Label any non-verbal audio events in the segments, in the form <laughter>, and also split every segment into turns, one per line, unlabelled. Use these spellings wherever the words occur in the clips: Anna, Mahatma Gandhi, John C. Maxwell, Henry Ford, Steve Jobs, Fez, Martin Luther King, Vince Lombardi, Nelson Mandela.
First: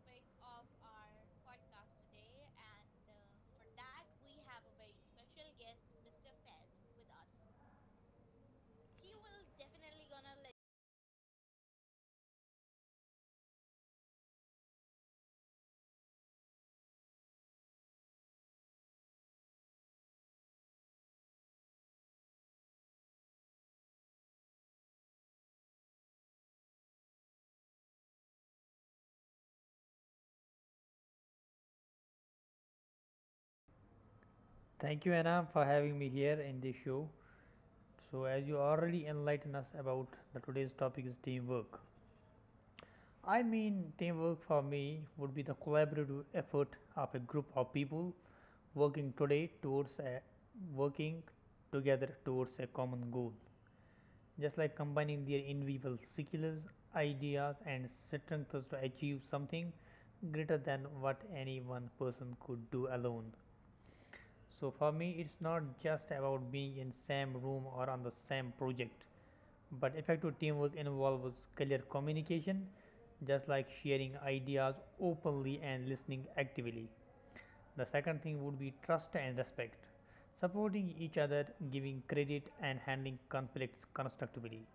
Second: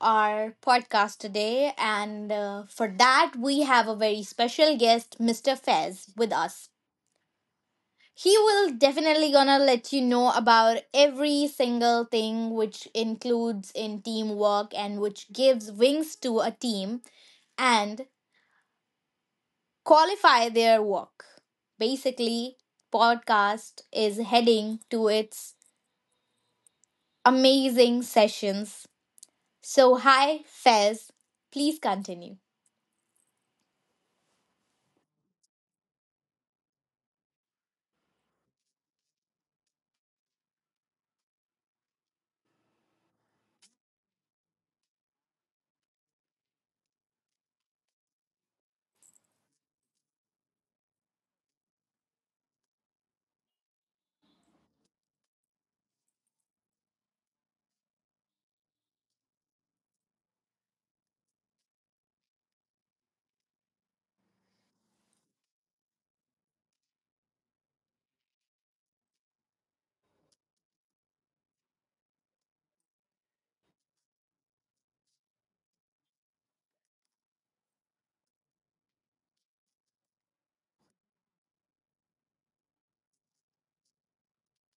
our podcast today, and for that, we have a very special guest, Mr. Fez, with us. He will definitely gonna let you know about every single thing which includes in teamwork and which gives wings to a team and qualify their work. Basically, podcast is heading to its amazing sessions. So, hi, Fez. Please continue.
Thank you, Anam, for having me here in this show. So, as you already enlightened us about the today's topic is teamwork. I mean, teamwork for me would be the collaborative effort of a group of people working today towards a, working together towards a common goal. Just like combining their individual skills, ideas, and strengths to achieve something greater than what any one person could do alone. So for me, it's not just about being in same room or on the same project, but effective teamwork involves clear communication, just like sharing ideas openly and listening actively. The second thing would be trust and respect, supporting each other, giving credit, and handling conflicts constructively.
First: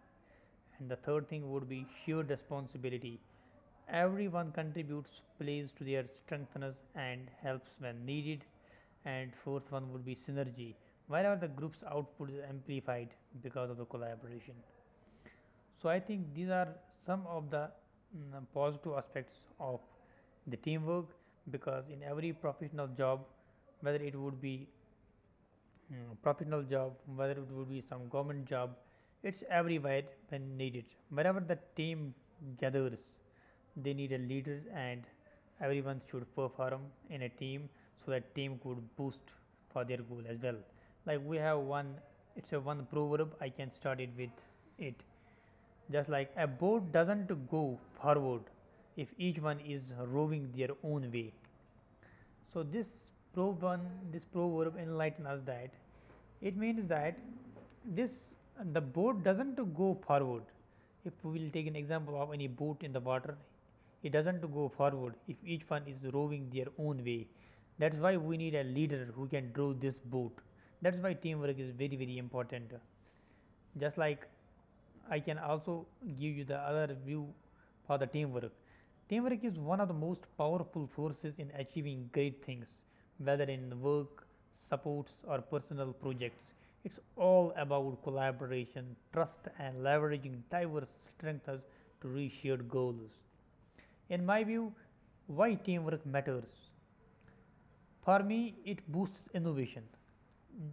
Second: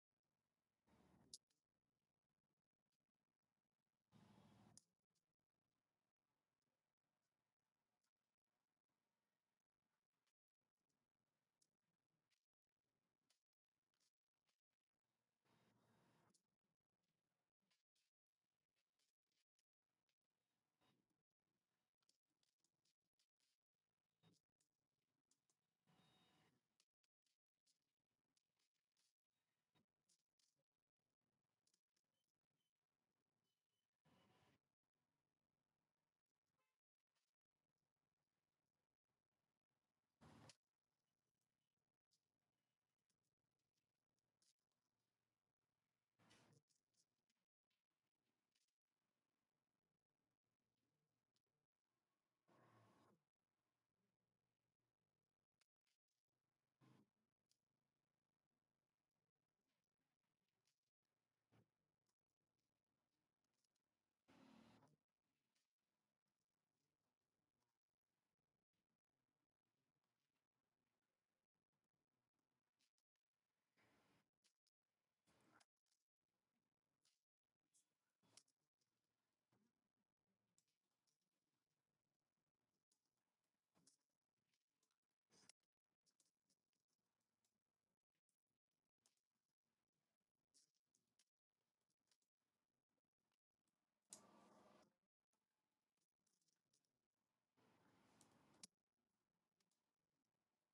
And the third thing would be shared responsibility, everyone contributes, plays to their strengths, and helps when needed. And fourth one would be synergy, wherever the group's output is amplified because of the collaboration. So I think these are some of the positive aspects of the teamwork because in every professional job, whether it would be professional job, whether it would be some government job, it's everywhere when needed. Wherever the team gathers, they need a leader, and everyone should perform in a team so that team could boost for their goal as well. Like we have one, it's a one proverb. I can start it with it. Just like a boat doesn't go forward if each one is rowing their own way. So probe one, this probe will enlighten us that it means that this the boat doesn't go forward. If we will take an example of any boat in the water, it doesn't go forward if each one is rowing their own way. That's why we need a leader who can row this boat. That's why teamwork is very very important. Just like I can also give you the other view for the teamwork. Teamwork is one of the most powerful forces in achieving great things, whether in work, supports, or personal projects. It's all about collaboration, trust, and leveraging diverse strengths to reach shared goals. In my view, why teamwork matters. For me, it boosts innovation.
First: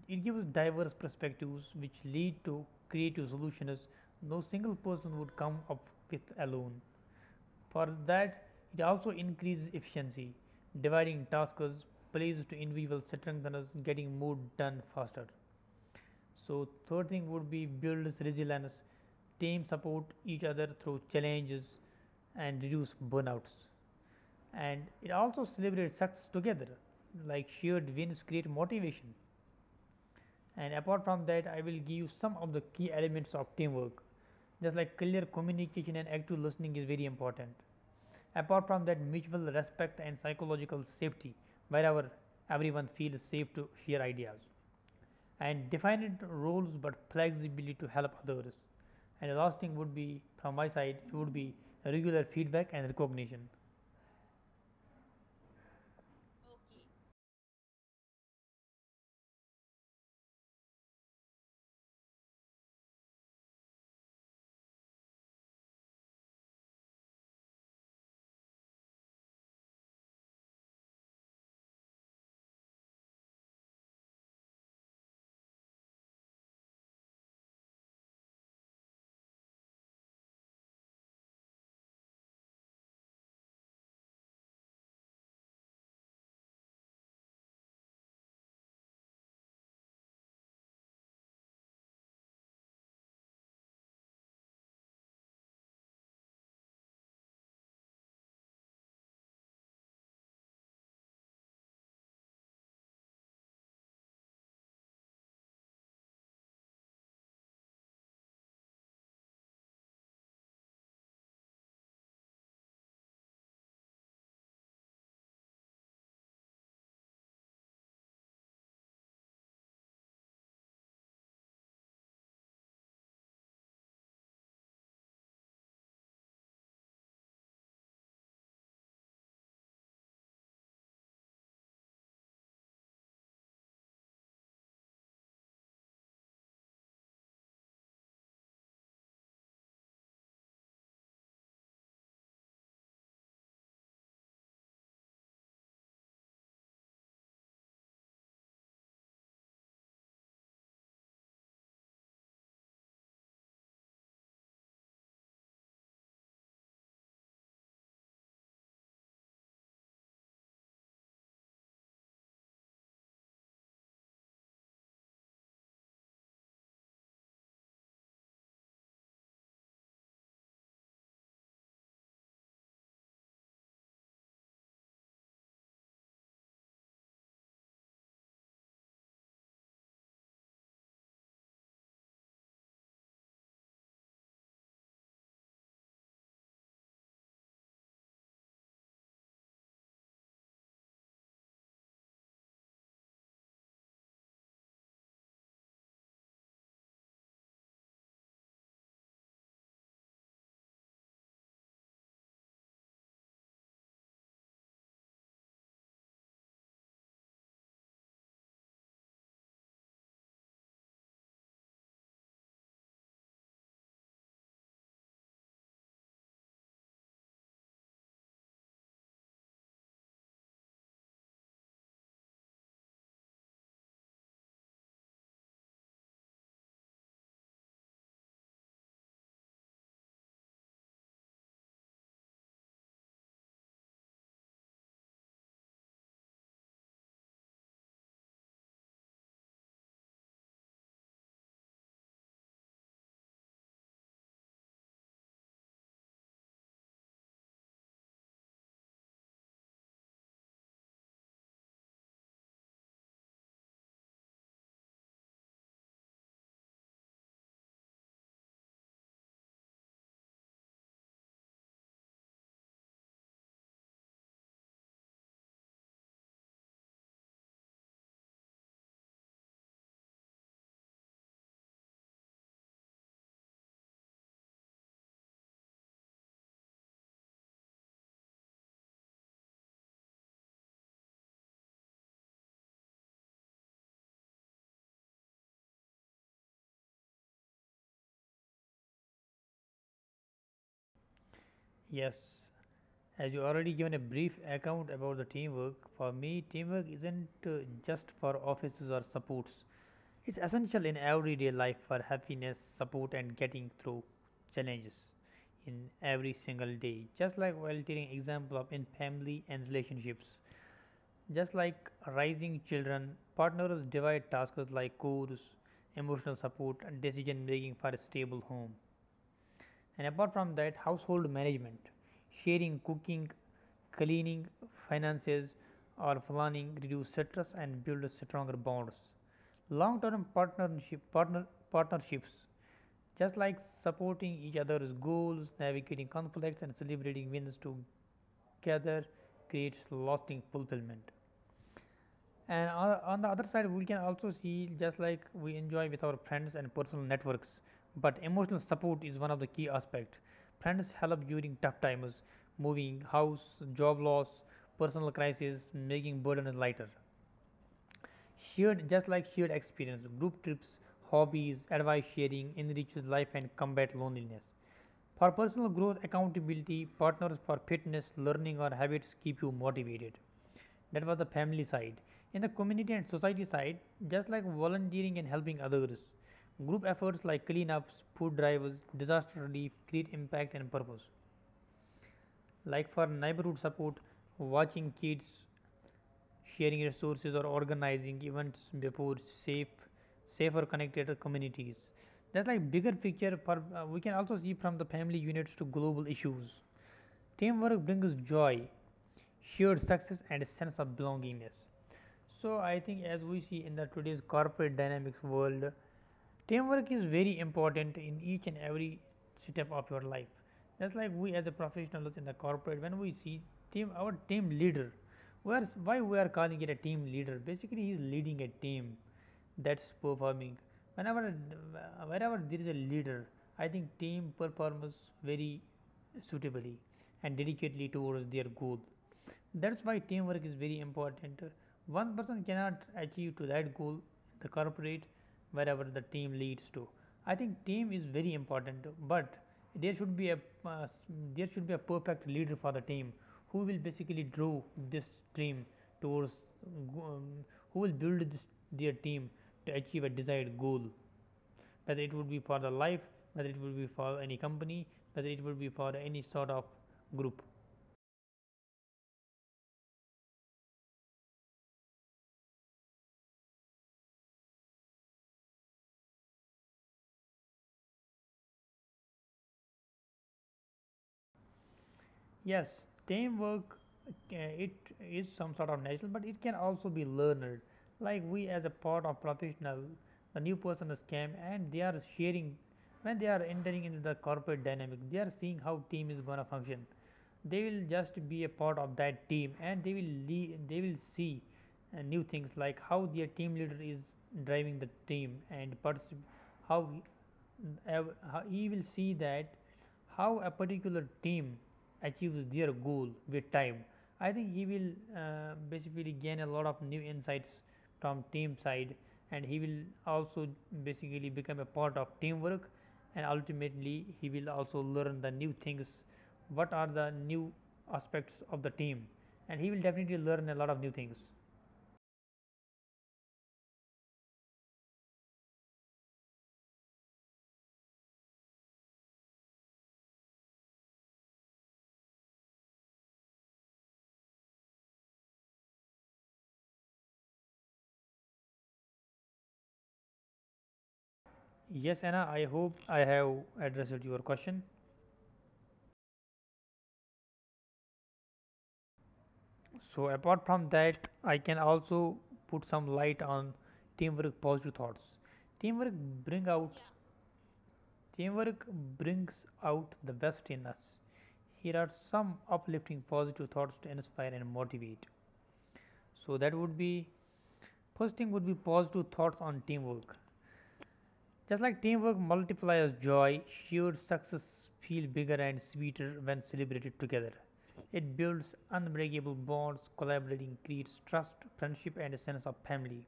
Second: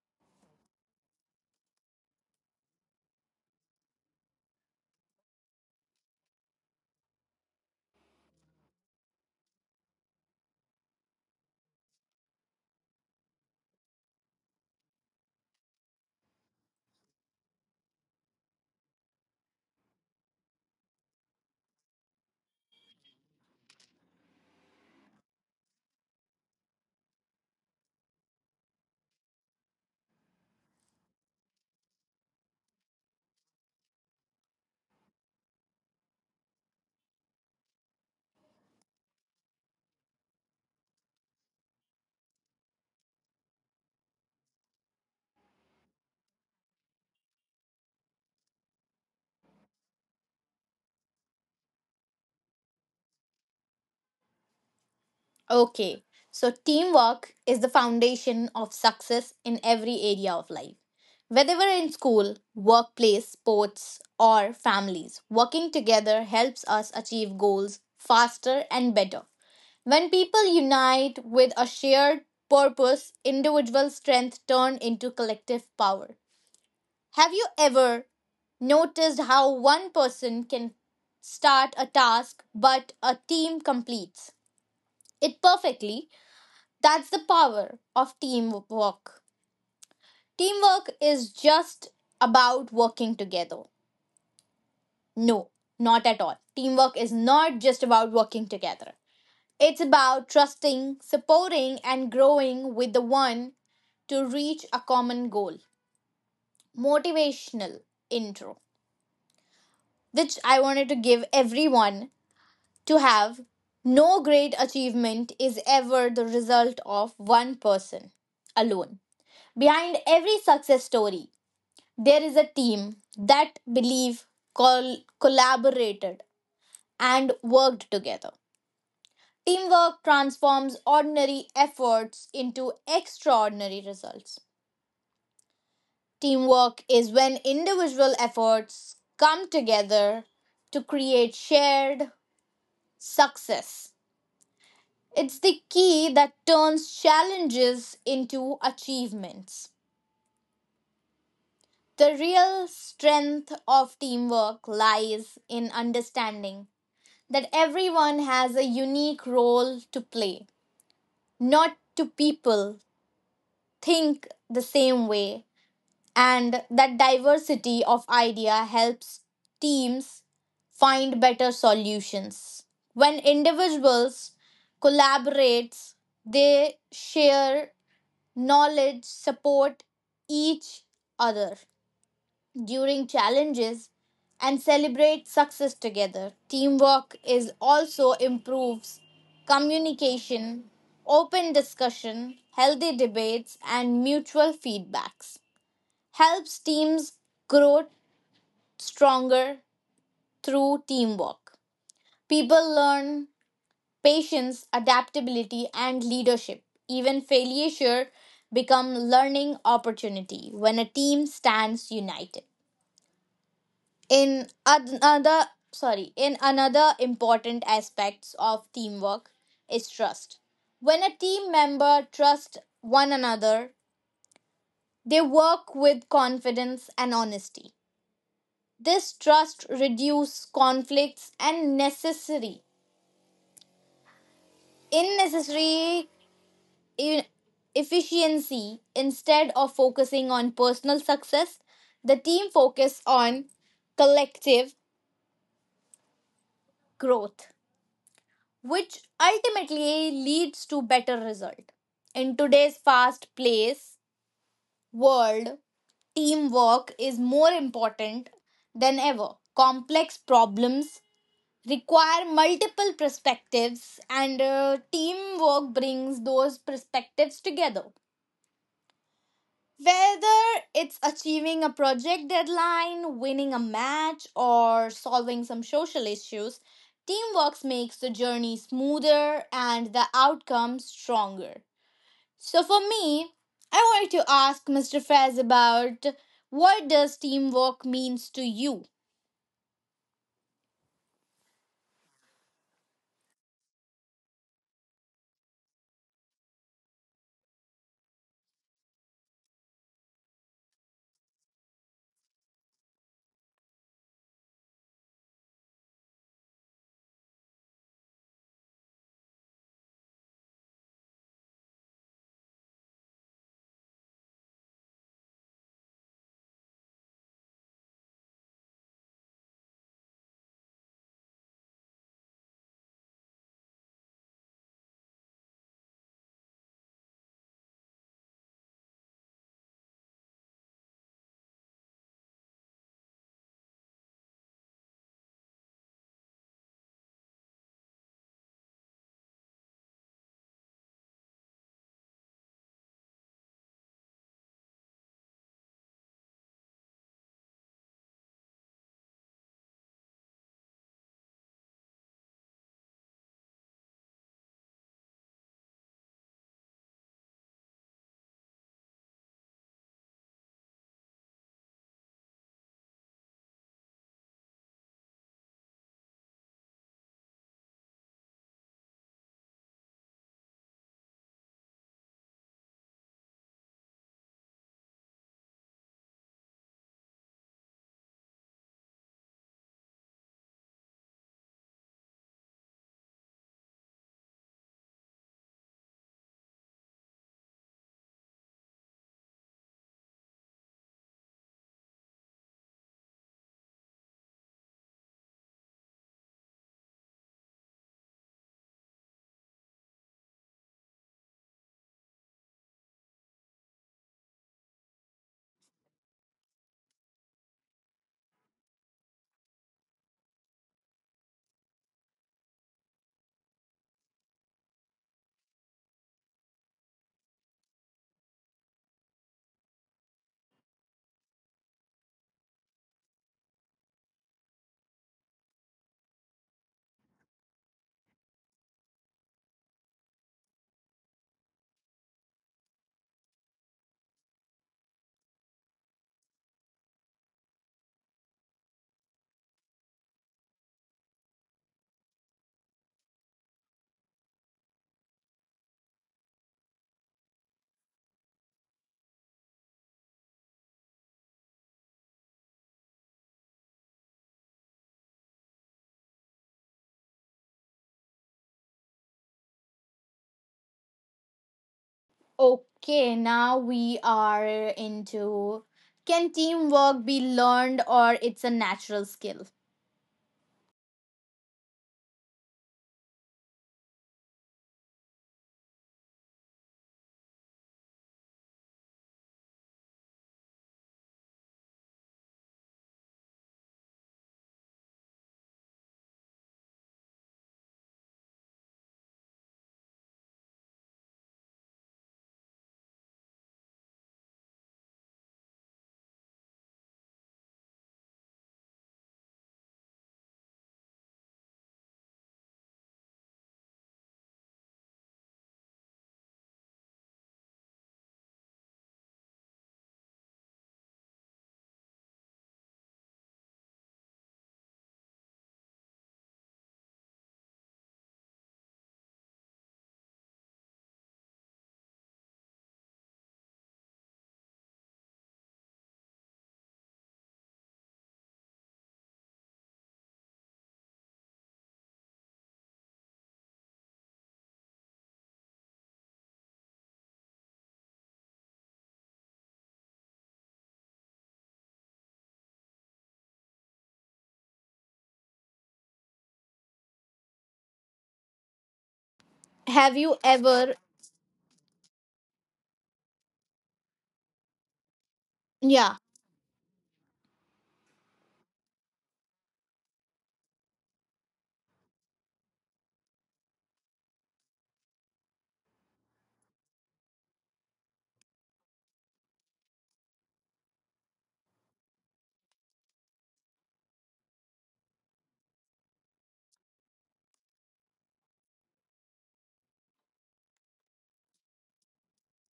It gives diverse perspectives which lead to creative solutions no single person would come up with alone. For that, it also increases efficiency, dividing tasks, plays to individual strength and getting more done faster. So, third thing would be builds resilience. Teams support each other through challenges and reduce burnouts, and it also celebrates success together like shared wins create motivation. And apart from that, I will give you some of the key elements of teamwork. Just like clear communication and active listening is very important. Apart from that, mutual respect and psychological safety wherever everyone feels safe to share ideas, and definite roles but flexibility to help others. And the last thing would be, from my side, it would be regular feedback and recognition.
Okay, so teamwork is the foundation of success in every area of life. Whether we're in school, workplace, sports, or families, working together helps us achieve goals faster and better. When people unite with a shared purpose, individual strength turns into collective power. Have you ever noticed how one person can start a task but a team completes it perfectly? That's the power of teamwork. Teamwork is just about working together. No, not at all. Teamwork is not just about working together. It's about trusting, supporting, and growing with the one to reach a common goal. Motivational intro, which I wanted to give everyone to have. No great achievement is ever the result of one person alone. Behind every success story, there is a team that believe, collaborated, and worked together. Teamwork transforms ordinary efforts into extraordinary results. Teamwork is when individual efforts come together to create shared success. It's the key that turns challenges into achievements. The real strength of teamwork lies in understanding that everyone has a unique role to play. Not two people think the same way, and that diversity of idea helps teams find better solutions when individuals collaborate, they share knowledge, support each other during challenges, and celebrate success together. Teamwork is also improves communication, open discussion, healthy debates, and mutual feedbacks helps teams grow stronger. Through teamwork, people learn patience, adaptability, and leadership. Even failure become learning opportunity when a team stands united. In another in another important aspects of teamwork is trust. When a team member trusts one another, they work with confidence and honesty. This trust reduces conflicts and necessary unnecessary necessary e- efficiency. Instead of focusing on personal success, the team focus on collective growth, which ultimately leads to better result. In today's fast paced world, teamwork is more important than ever. Complex problems require multiple perspectives, and teamwork brings those perspectives together. Whether it's achieving a project deadline, winning a match, or solving some social issues, teamwork makes the journey smoother and the outcome stronger. So, for me, I wanted to ask Mr. Fez about, what does teamwork means to you?
Yes. As you already given a brief account about the teamwork, for me, teamwork isn't just for offices or supports. It's essential in everyday life for happiness, support, and getting through challenges in every single day. Just like volunteering example of in family and relationships. Just like raising children, partners divide tasks like chores, emotional support, and decision making for a stable home. And apart from that, household management, sharing cooking, cleaning, finances, or planning reduce stress and build stronger bonds. Long term partnerships, just like supporting each other's goals, navigating conflicts and celebrating wins together creates lasting fulfillment. And on the other side, we can also see, just like we enjoy with our friends and personal networks, but emotional support is one of the key aspects. Friends help during tough times, moving house, job loss, personal crisis, making burden lighter. Just like shared experience, group trips, hobbies, advice sharing enriches life and combat loneliness. For personal growth, accountability, partners for fitness, learning, or habits keep you motivated. That was the family side. In the community and society side, just like volunteering and helping others, group efforts like cleanups, food drives, disaster relief create impact and purpose. Like for neighborhood support, watching kids, sharing resources or organizing events before safe safer connected communities. That's like bigger picture for, we can also see from the family units to global issues teamwork brings joy, shared success and a sense of belongingness. So, I think as we see in the today's corporate dynamics world, teamwork is very important in each and every step of your life. Just like we as a professionals in the corporate, when we see team, our team leader, where's why we are calling it a team leader? Basically, he is leading a team that's performing. Whenever, wherever there is a leader, I think team performs very suitably and dedicatedly towards their goal. That's why teamwork is very important. One person cannot achieve to that goal in the corporate. Wherever the team leads to, I think team is very important. But there should be a uh, there should be a perfect leader for the team who will basically draw this team towards, um, who will build this their team to achieve a desired goal, whether it would be for the life, whether it would be for any company, whether it would be for any sort of group.
Okay, now we are into, can teamwork be learned or it's a natural skill?
Yes, teamwork, it is some sort of natural, but it can also be learned. Like we as a part of professional, the new person is came and they are sharing when they are entering into the corporate dynamic, they are seeing how team is gonna function. They will just be a part of that team, and they will they will see new things like how their team leader is driving the team and how he, how he will see that how a particular team achieves their goal with time. I think he will basically gain a lot of new insights from team side, and he will also basically become a part of teamwork, and ultimately he will also learn the new things. What are the new aspects of the team, and he will definitely learn a lot of new things. Yes, Anna, I hope I have addressed your question. So
Have
apart
you
from that,
ever.
I can also put some light on teamwork positive thoughts. Teamwork bring
Yeah.
out teamwork brings out the best in us. Here are some uplifting positive thoughts to inspire and motivate. So that would be, first thing would be positive thoughts on teamwork. Just like teamwork multiplies joy, shared success feels bigger and sweeter when celebrated together. It builds unbreakable bonds, collaborating creates trust, friendship, and a sense of family.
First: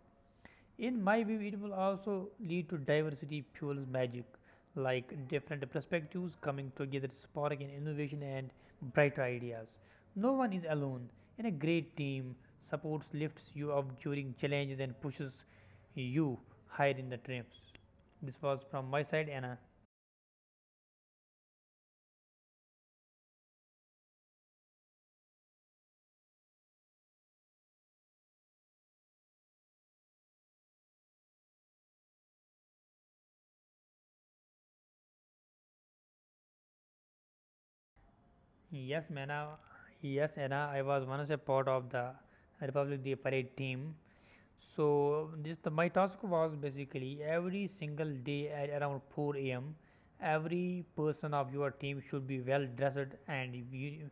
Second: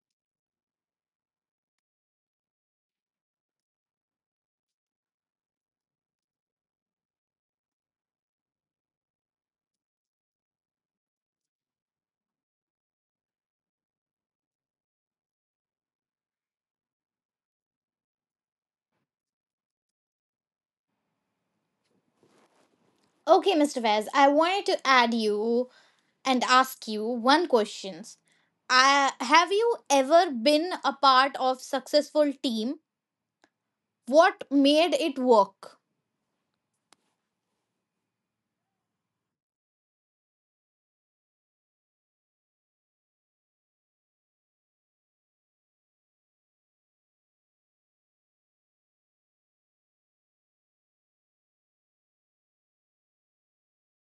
In my view, it will also lead to diversity fuels magic, like different perspectives coming together, sparking innovation and brighter ideas. No one is alone, and a great team supports, lifts you up during challenges, and pushes you higher in the triumphs. This was from my side, Anna.
Okay, Mr. Fez, I wanted to add you and ask you one question. I, have you ever been a part of successful team? What made it work?
Yes, Mena. Yes, Anna. I was once a part of the Republic Day parade team. So my task was basically every single day at around 4 a.m. Every person of your team should be well dressed and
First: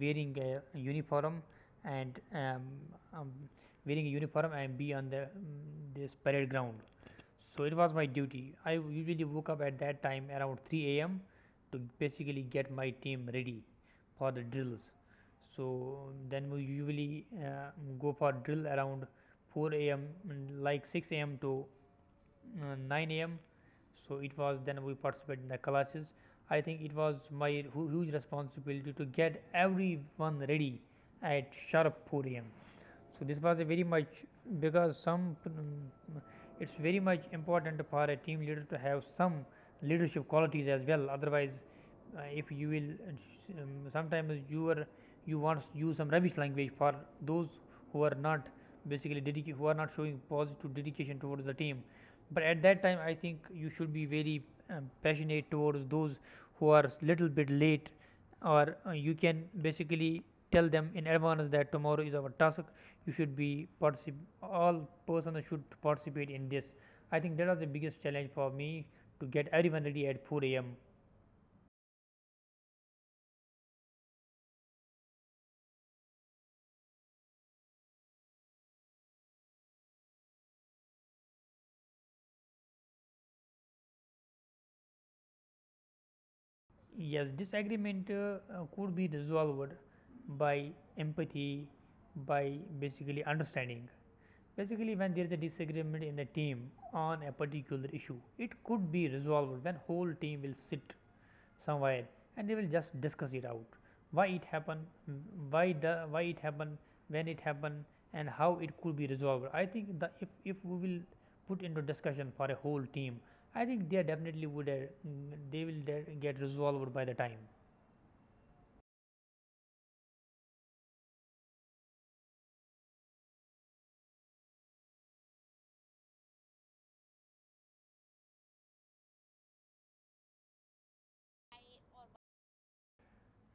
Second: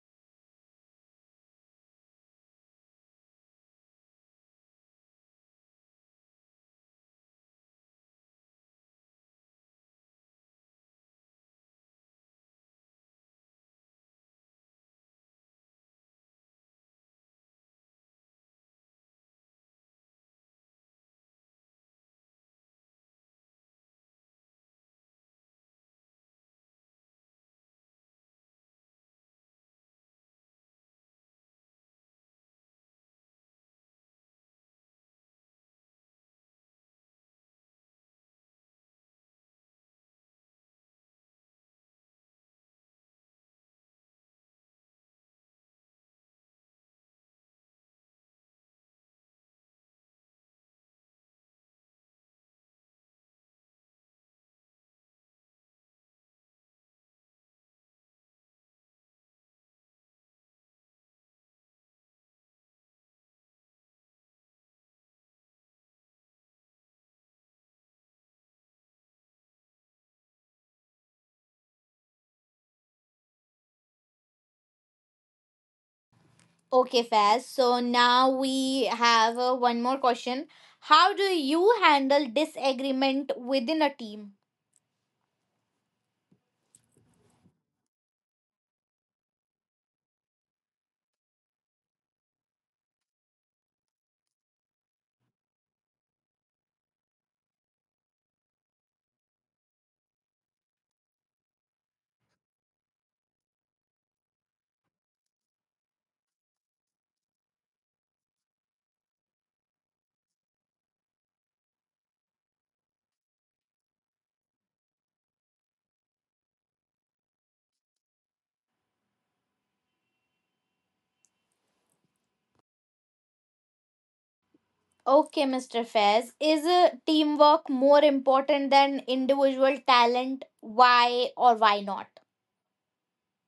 wearing a uniform and um, wearing a uniform and be on the this parade ground. So it was my duty. I usually woke up at that time around 3 a.m. to basically get my team ready for the drills. So then we usually, go for drill around 4 a.m. Like 6 a.m. to 9 a.m. So it was then we participate in the classes. I think it was my huge responsibility to get everyone ready at sharp 4 a.m. So this was a very much, because some it's very much important for a team leader to have some leadership qualities as well. Otherwise, if you will, sometimes you are, you want to use some rubbish language for those who are not basically who are not showing positive dedication towards the team. But at that time, I think you should be very, passionate towards those who are little bit late, or you can basically tell them in advance that tomorrow is our task. You should be all persons should participate in this. I think that was the biggest challenge for me, to get everyone ready at 4 a.m.
Okay, Faz. So now we have one more question. How do you handle disagreement within a team?
Yes, disagreement could be resolved by empathy, by basically understanding. Basically, when there is a disagreement in the team on a particular issue, it could be resolved when whole team will sit somewhere and they will just discuss it out. Why it happened, why it happened, when it happened, and how it could be resolved. I think that if we will put into discussion for a whole team, I think they definitely would, get resolved by the time.
Okay, Mr. Fez, is teamwork more important than individual talent? Why or why not?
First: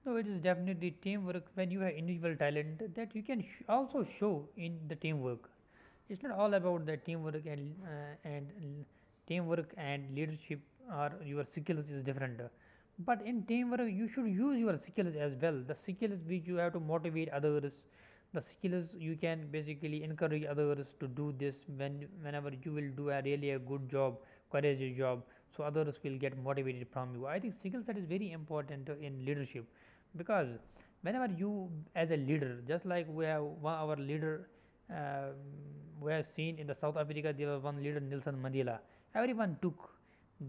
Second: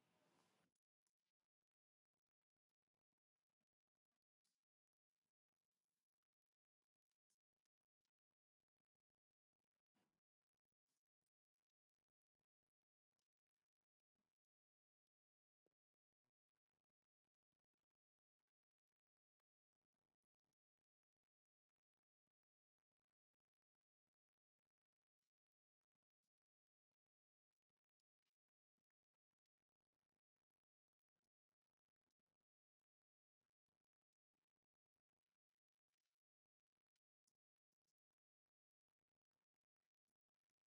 So it is definitely teamwork when you have individual talent that you can also show in the teamwork. It's not all about the teamwork and teamwork and leadership or your skills is different. But in teamwork you should use your skills as well, the skills which you have to motivate others, the skills you can basically encourage others to do this when whenever you will do a really a good job, courageous job, so others will get motivated from you. I think skill set is very important in leadership, because whenever you, as a leader, just like we have one, our leader, um, we have seen in the South Africa there was one leader Nelson Mandela. Everyone took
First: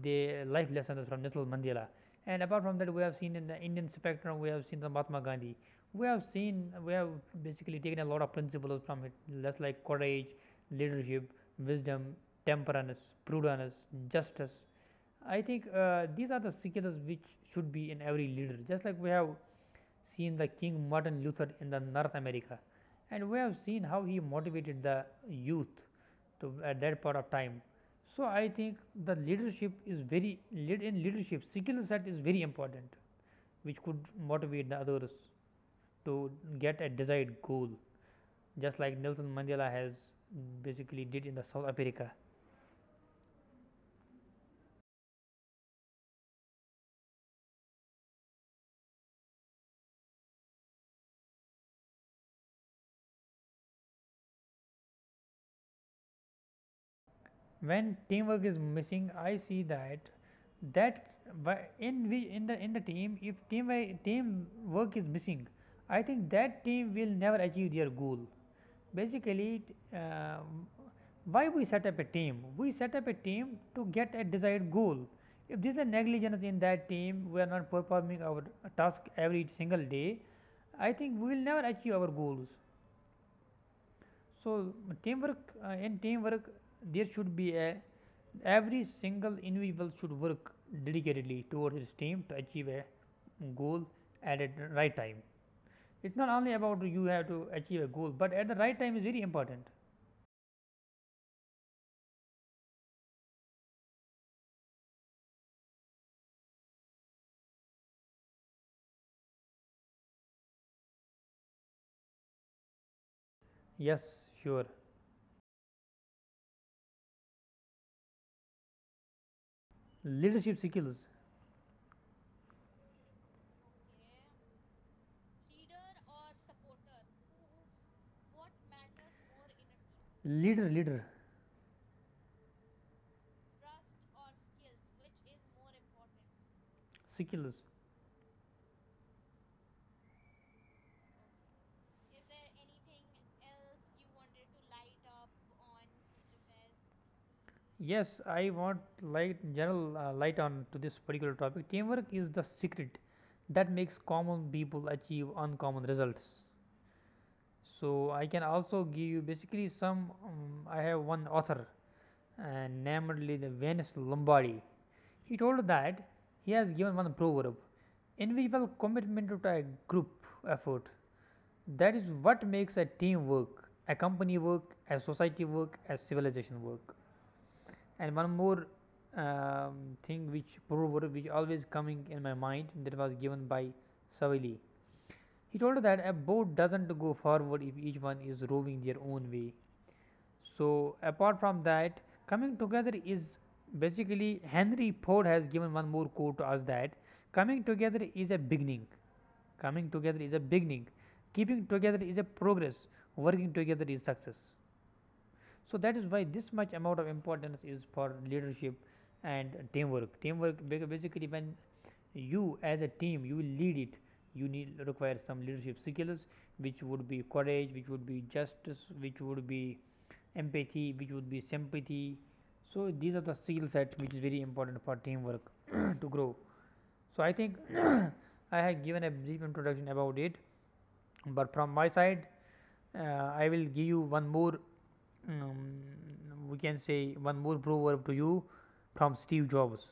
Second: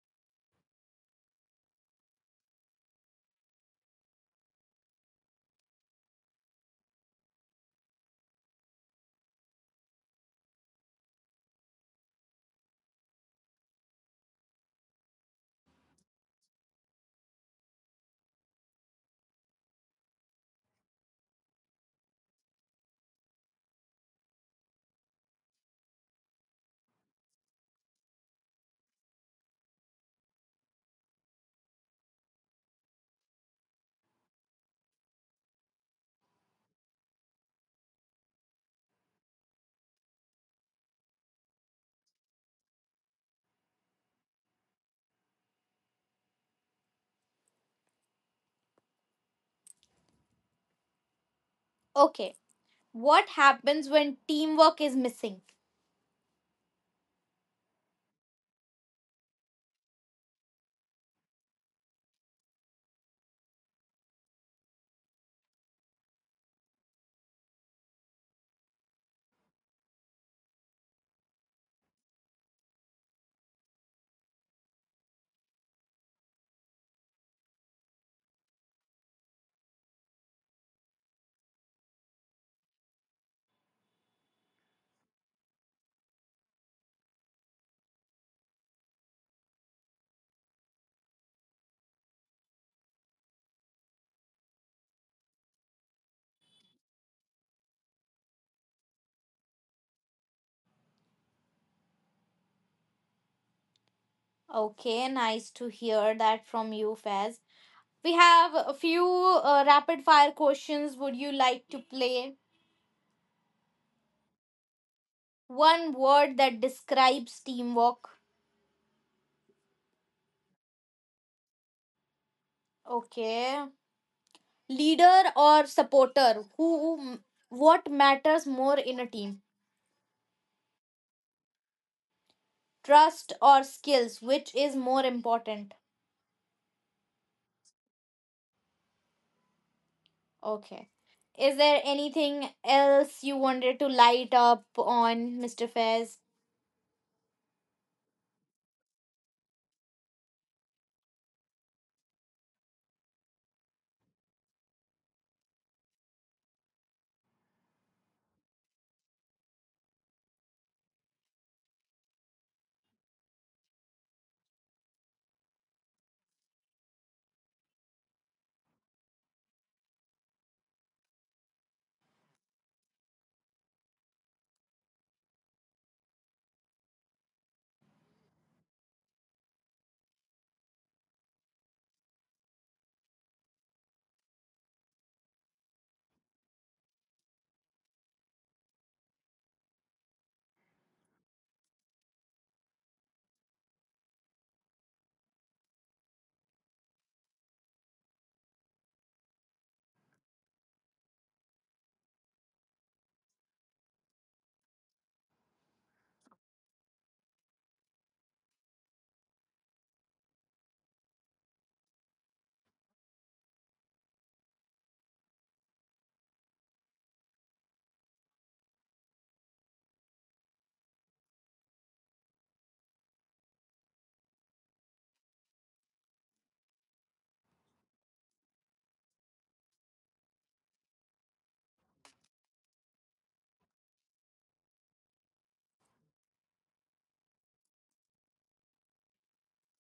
the life lessons from Nelson Mandela. And apart from that, we have seen in the Indian spectrum, we have seen the Mahatma Gandhi. We have basically taken a lot of principles from it, just like courage, leadership, wisdom, temperance, prudence, justice. I think these are the skills which should be in every leader. Just like we have seen the King Martin Luther in the North America, and we have seen how he motivated the youth to at that part of time. So I think the leadership is very leadership skill set is very important, which could motivate the others to get a desired goal, just like Nelson Mandela has basically did in the South Africa.
Okay, what happens when teamwork is missing?
When teamwork is missing, I see that that in we in the team, if team team work is missing, I think that team will never achieve their goal. Basically, uh, why we set up a team, we set up a team to get a desired goal. If there is a negligence in that team, we are not performing our task every single day, I think we will never achieve our goals. So teamwork, in teamwork there should be a, every single individual should work dedicatedly towards his team to achieve a goal at a right time. It's not only about you have to achieve a goal, but at the right time is very important.
Okay, nice to hear that from you, Fez. We have a few rapid fire questions. Would you like to play?
Yes, sure.
One word that describes teamwork.
Leadership skills,
Okay, leader or supporter? Who, what matters more in a team?
leader, leader
Trust or skills, which is more important?
skills.
Okay, is there anything else you wanted to light up on, Mr. Fez?
Yes, I want light general light on to this particular topic. Teamwork is the secret that makes common people achieve uncommon results. So I can also give you basically some. I have one author, and namely the Venus Lombardi. He told that, he has given one proverb: individual commitment to a group effort. That is what makes a team work, a company work, a society work, a civilization work. And one more um, thing, which proverb which always coming in my mind, that was given by Savili. He told that a boat doesn't go forward if each one is rowing their own way. So apart from that, coming together is, basically Henry Ford has given one more quote to us that coming together is a beginning. Coming together is a beginning. Keeping together is a progress. Working together is success. So that is why this much amount of importance is for leadership and teamwork, basically when you as a team you will lead it, you need require some leadership skills, which would be courage, which would be justice, which would be empathy, which would be sympathy. So these are the skill set which is very important for teamwork <clears throat> <coughs> to grow. So, I think <clears throat> <coughs> I have given a brief introduction about it, but from my side, I will give you one more um, we can say one more proverb to you from Steve Jobs.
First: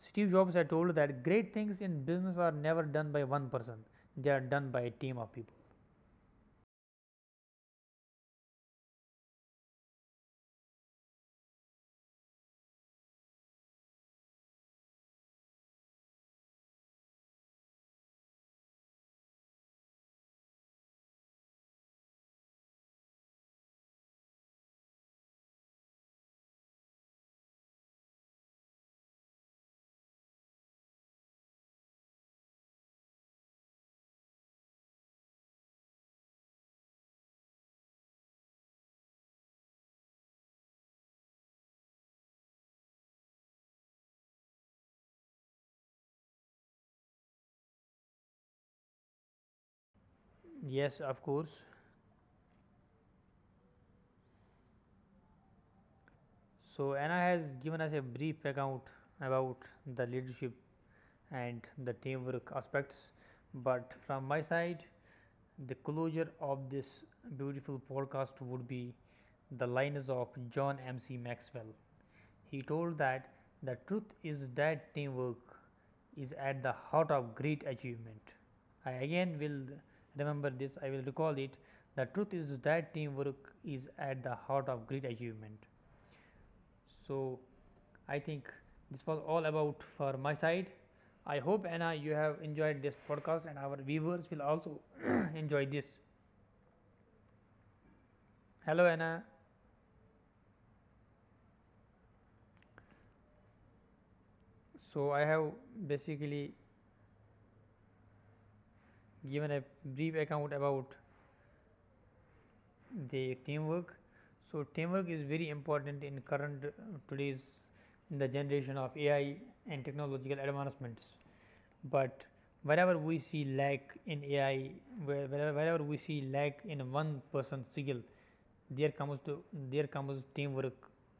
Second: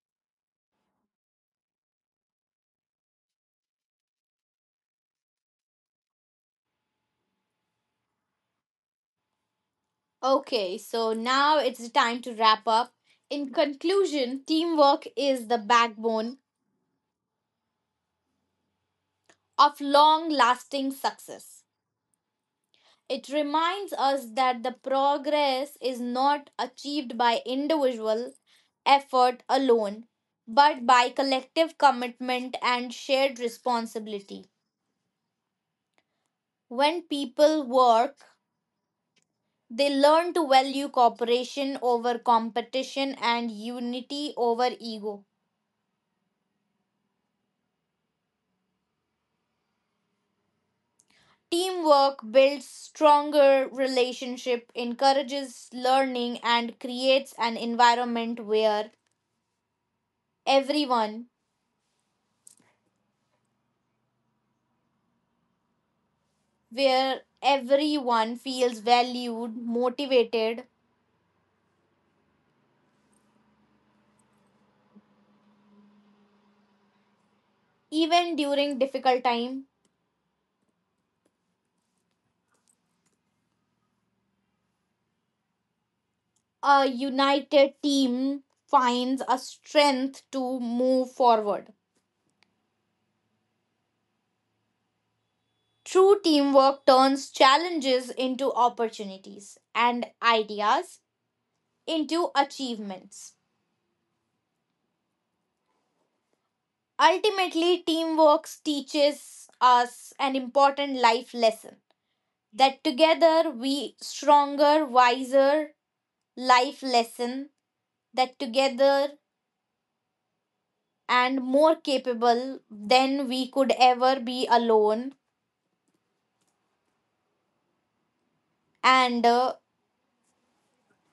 Steve Jobs had told that great things in business are never done by one person, they are done by a team of people.
Okay, so now it's time to wrap up. In conclusion, teamwork is the backbone of long lasting success. It reminds us that the progress is not achieved by individual effort alone, but by collective commitment and shared responsibility. When people work, they learn to value cooperation over competition and unity over ego.
Yes, of course.
Teamwork builds stronger relationship, encourages learning and
So, Anna
creates
has
an
given us a brief
environment
account
where
about the leadership
everyone
and the teamwork aspects, but from my side, the closure of this
where
beautiful podcast
everyone
would
feels
be
valued,
the lines of
motivated
John M.C. Maxwell. He told that the truth is that teamwork is at the heart of great achievement.
even during
I
difficult
again will
time.
remember this, I will recall it. The truth is that teamwork is at the heart of great achievement.
A
So,
united
I think
team
this was
finds a
all about for
strength
my
to
side.
move
I hope
forward.
Anna you have enjoyed this podcast and our viewers will also <clears throat> <coughs> enjoy this.
True teamwork turns challenges into
Hello Anna.
opportunities and ideas into achievements.
So I have basically
Ultimately, teamwork
given
teaches
a brief
us an
account about
important life lesson that
the
together
teamwork.
we
So
stronger,
teamwork is very
wiser,
important in current
life
today's,
lesson
in the
that
generation of
together
AI and technological advancements.
and more
But
capable
wherever we
than
see
we
lag
could
in
ever be
AI,
alone,
wherever we see lag in one person skill, there comes
and
to there comes teamwork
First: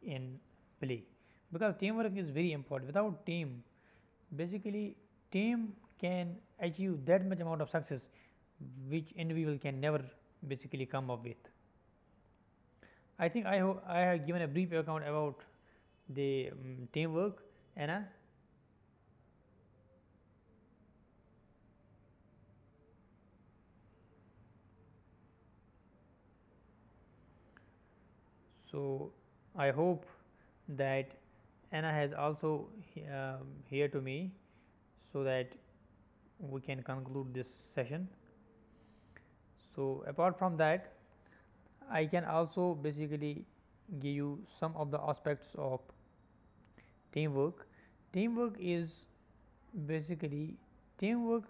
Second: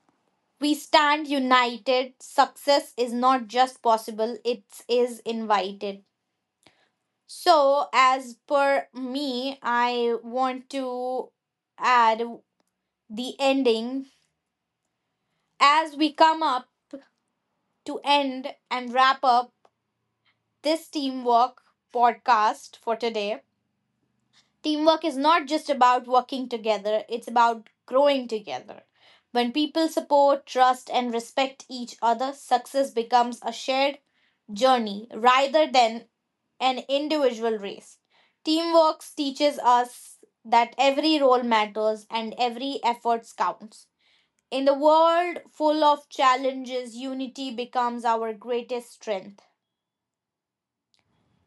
in
we
play,
stand
because
united.
teamwork is very important.
Success is
Without
not
team,
just possible, it
basically
is
team
invited.
can achieve that much amount of
So,
success
as per
which
me,
individual can never
I want
basically come up
to
with.
add
I
the
think I ho- I
ending.
have given a brief account about
As we come
the
up
teamwork.
to
Anna,
end and wrap up this teamwork podcast for today, teamwork is not just about working together, it's about growing together.
so
When
I
people
hope
support, trust,
that
and respect
Anna
each
has
other,
also
success
he-
becomes a
here
shared
to me,
journey
so that
rather than
we can
and
conclude this
individual race.
session.
Teamwork teaches
So
us
apart from
that
that,
every role
I
matters
can
and
also
every effort
basically
counts.
give you
In the
some of the
world
aspects of
full of challenges, unity
teamwork.
becomes our
Teamwork is
greatest strength
basically teamwork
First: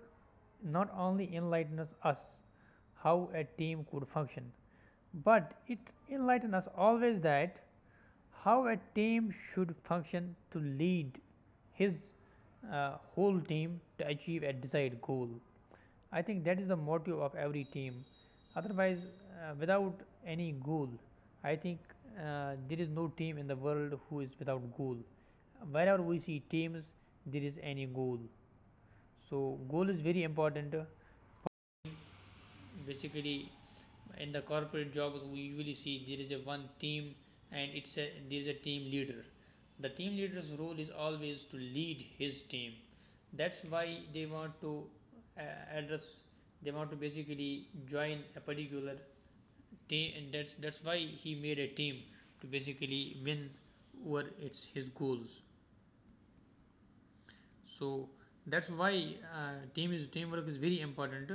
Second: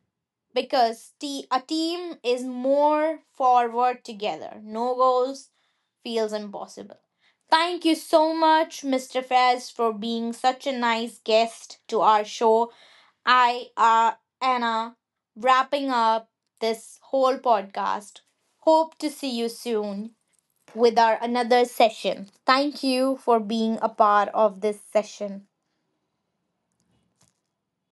not
because
only
a
enlightens us
team is more
how a team
forward
could function.
together. No goals
But it
feels
enlightened us
impossible.
always that
Thank you so
how a
much, Mr.
team
Fez,
should
for being
function to
such a
lead
nice guest
his
to our show.
whole
I
team to
are
achieve a
Anna,
desired goal.
wrapping
I
up
think that is the
this
motive of
whole
every team.
podcast.
Otherwise,
Hope to see you
without
soon
any goal,
with our
I
another
think
session.
there
Thank
is no
you
team
for
in the
being a
world who
part
is
of
without
this
goal.
session.
Wherever we see teams, there is any goal. So goal is very important. Basically in the corporate jobs we usually see there is a one team, and it's a there is a team leader. The team leader's role is always to lead his team. That's why they want to uh, address, they want to basically join a particular team, and that's why he made a team to basically win over its his goals. So that's why, team is teamwork is very important.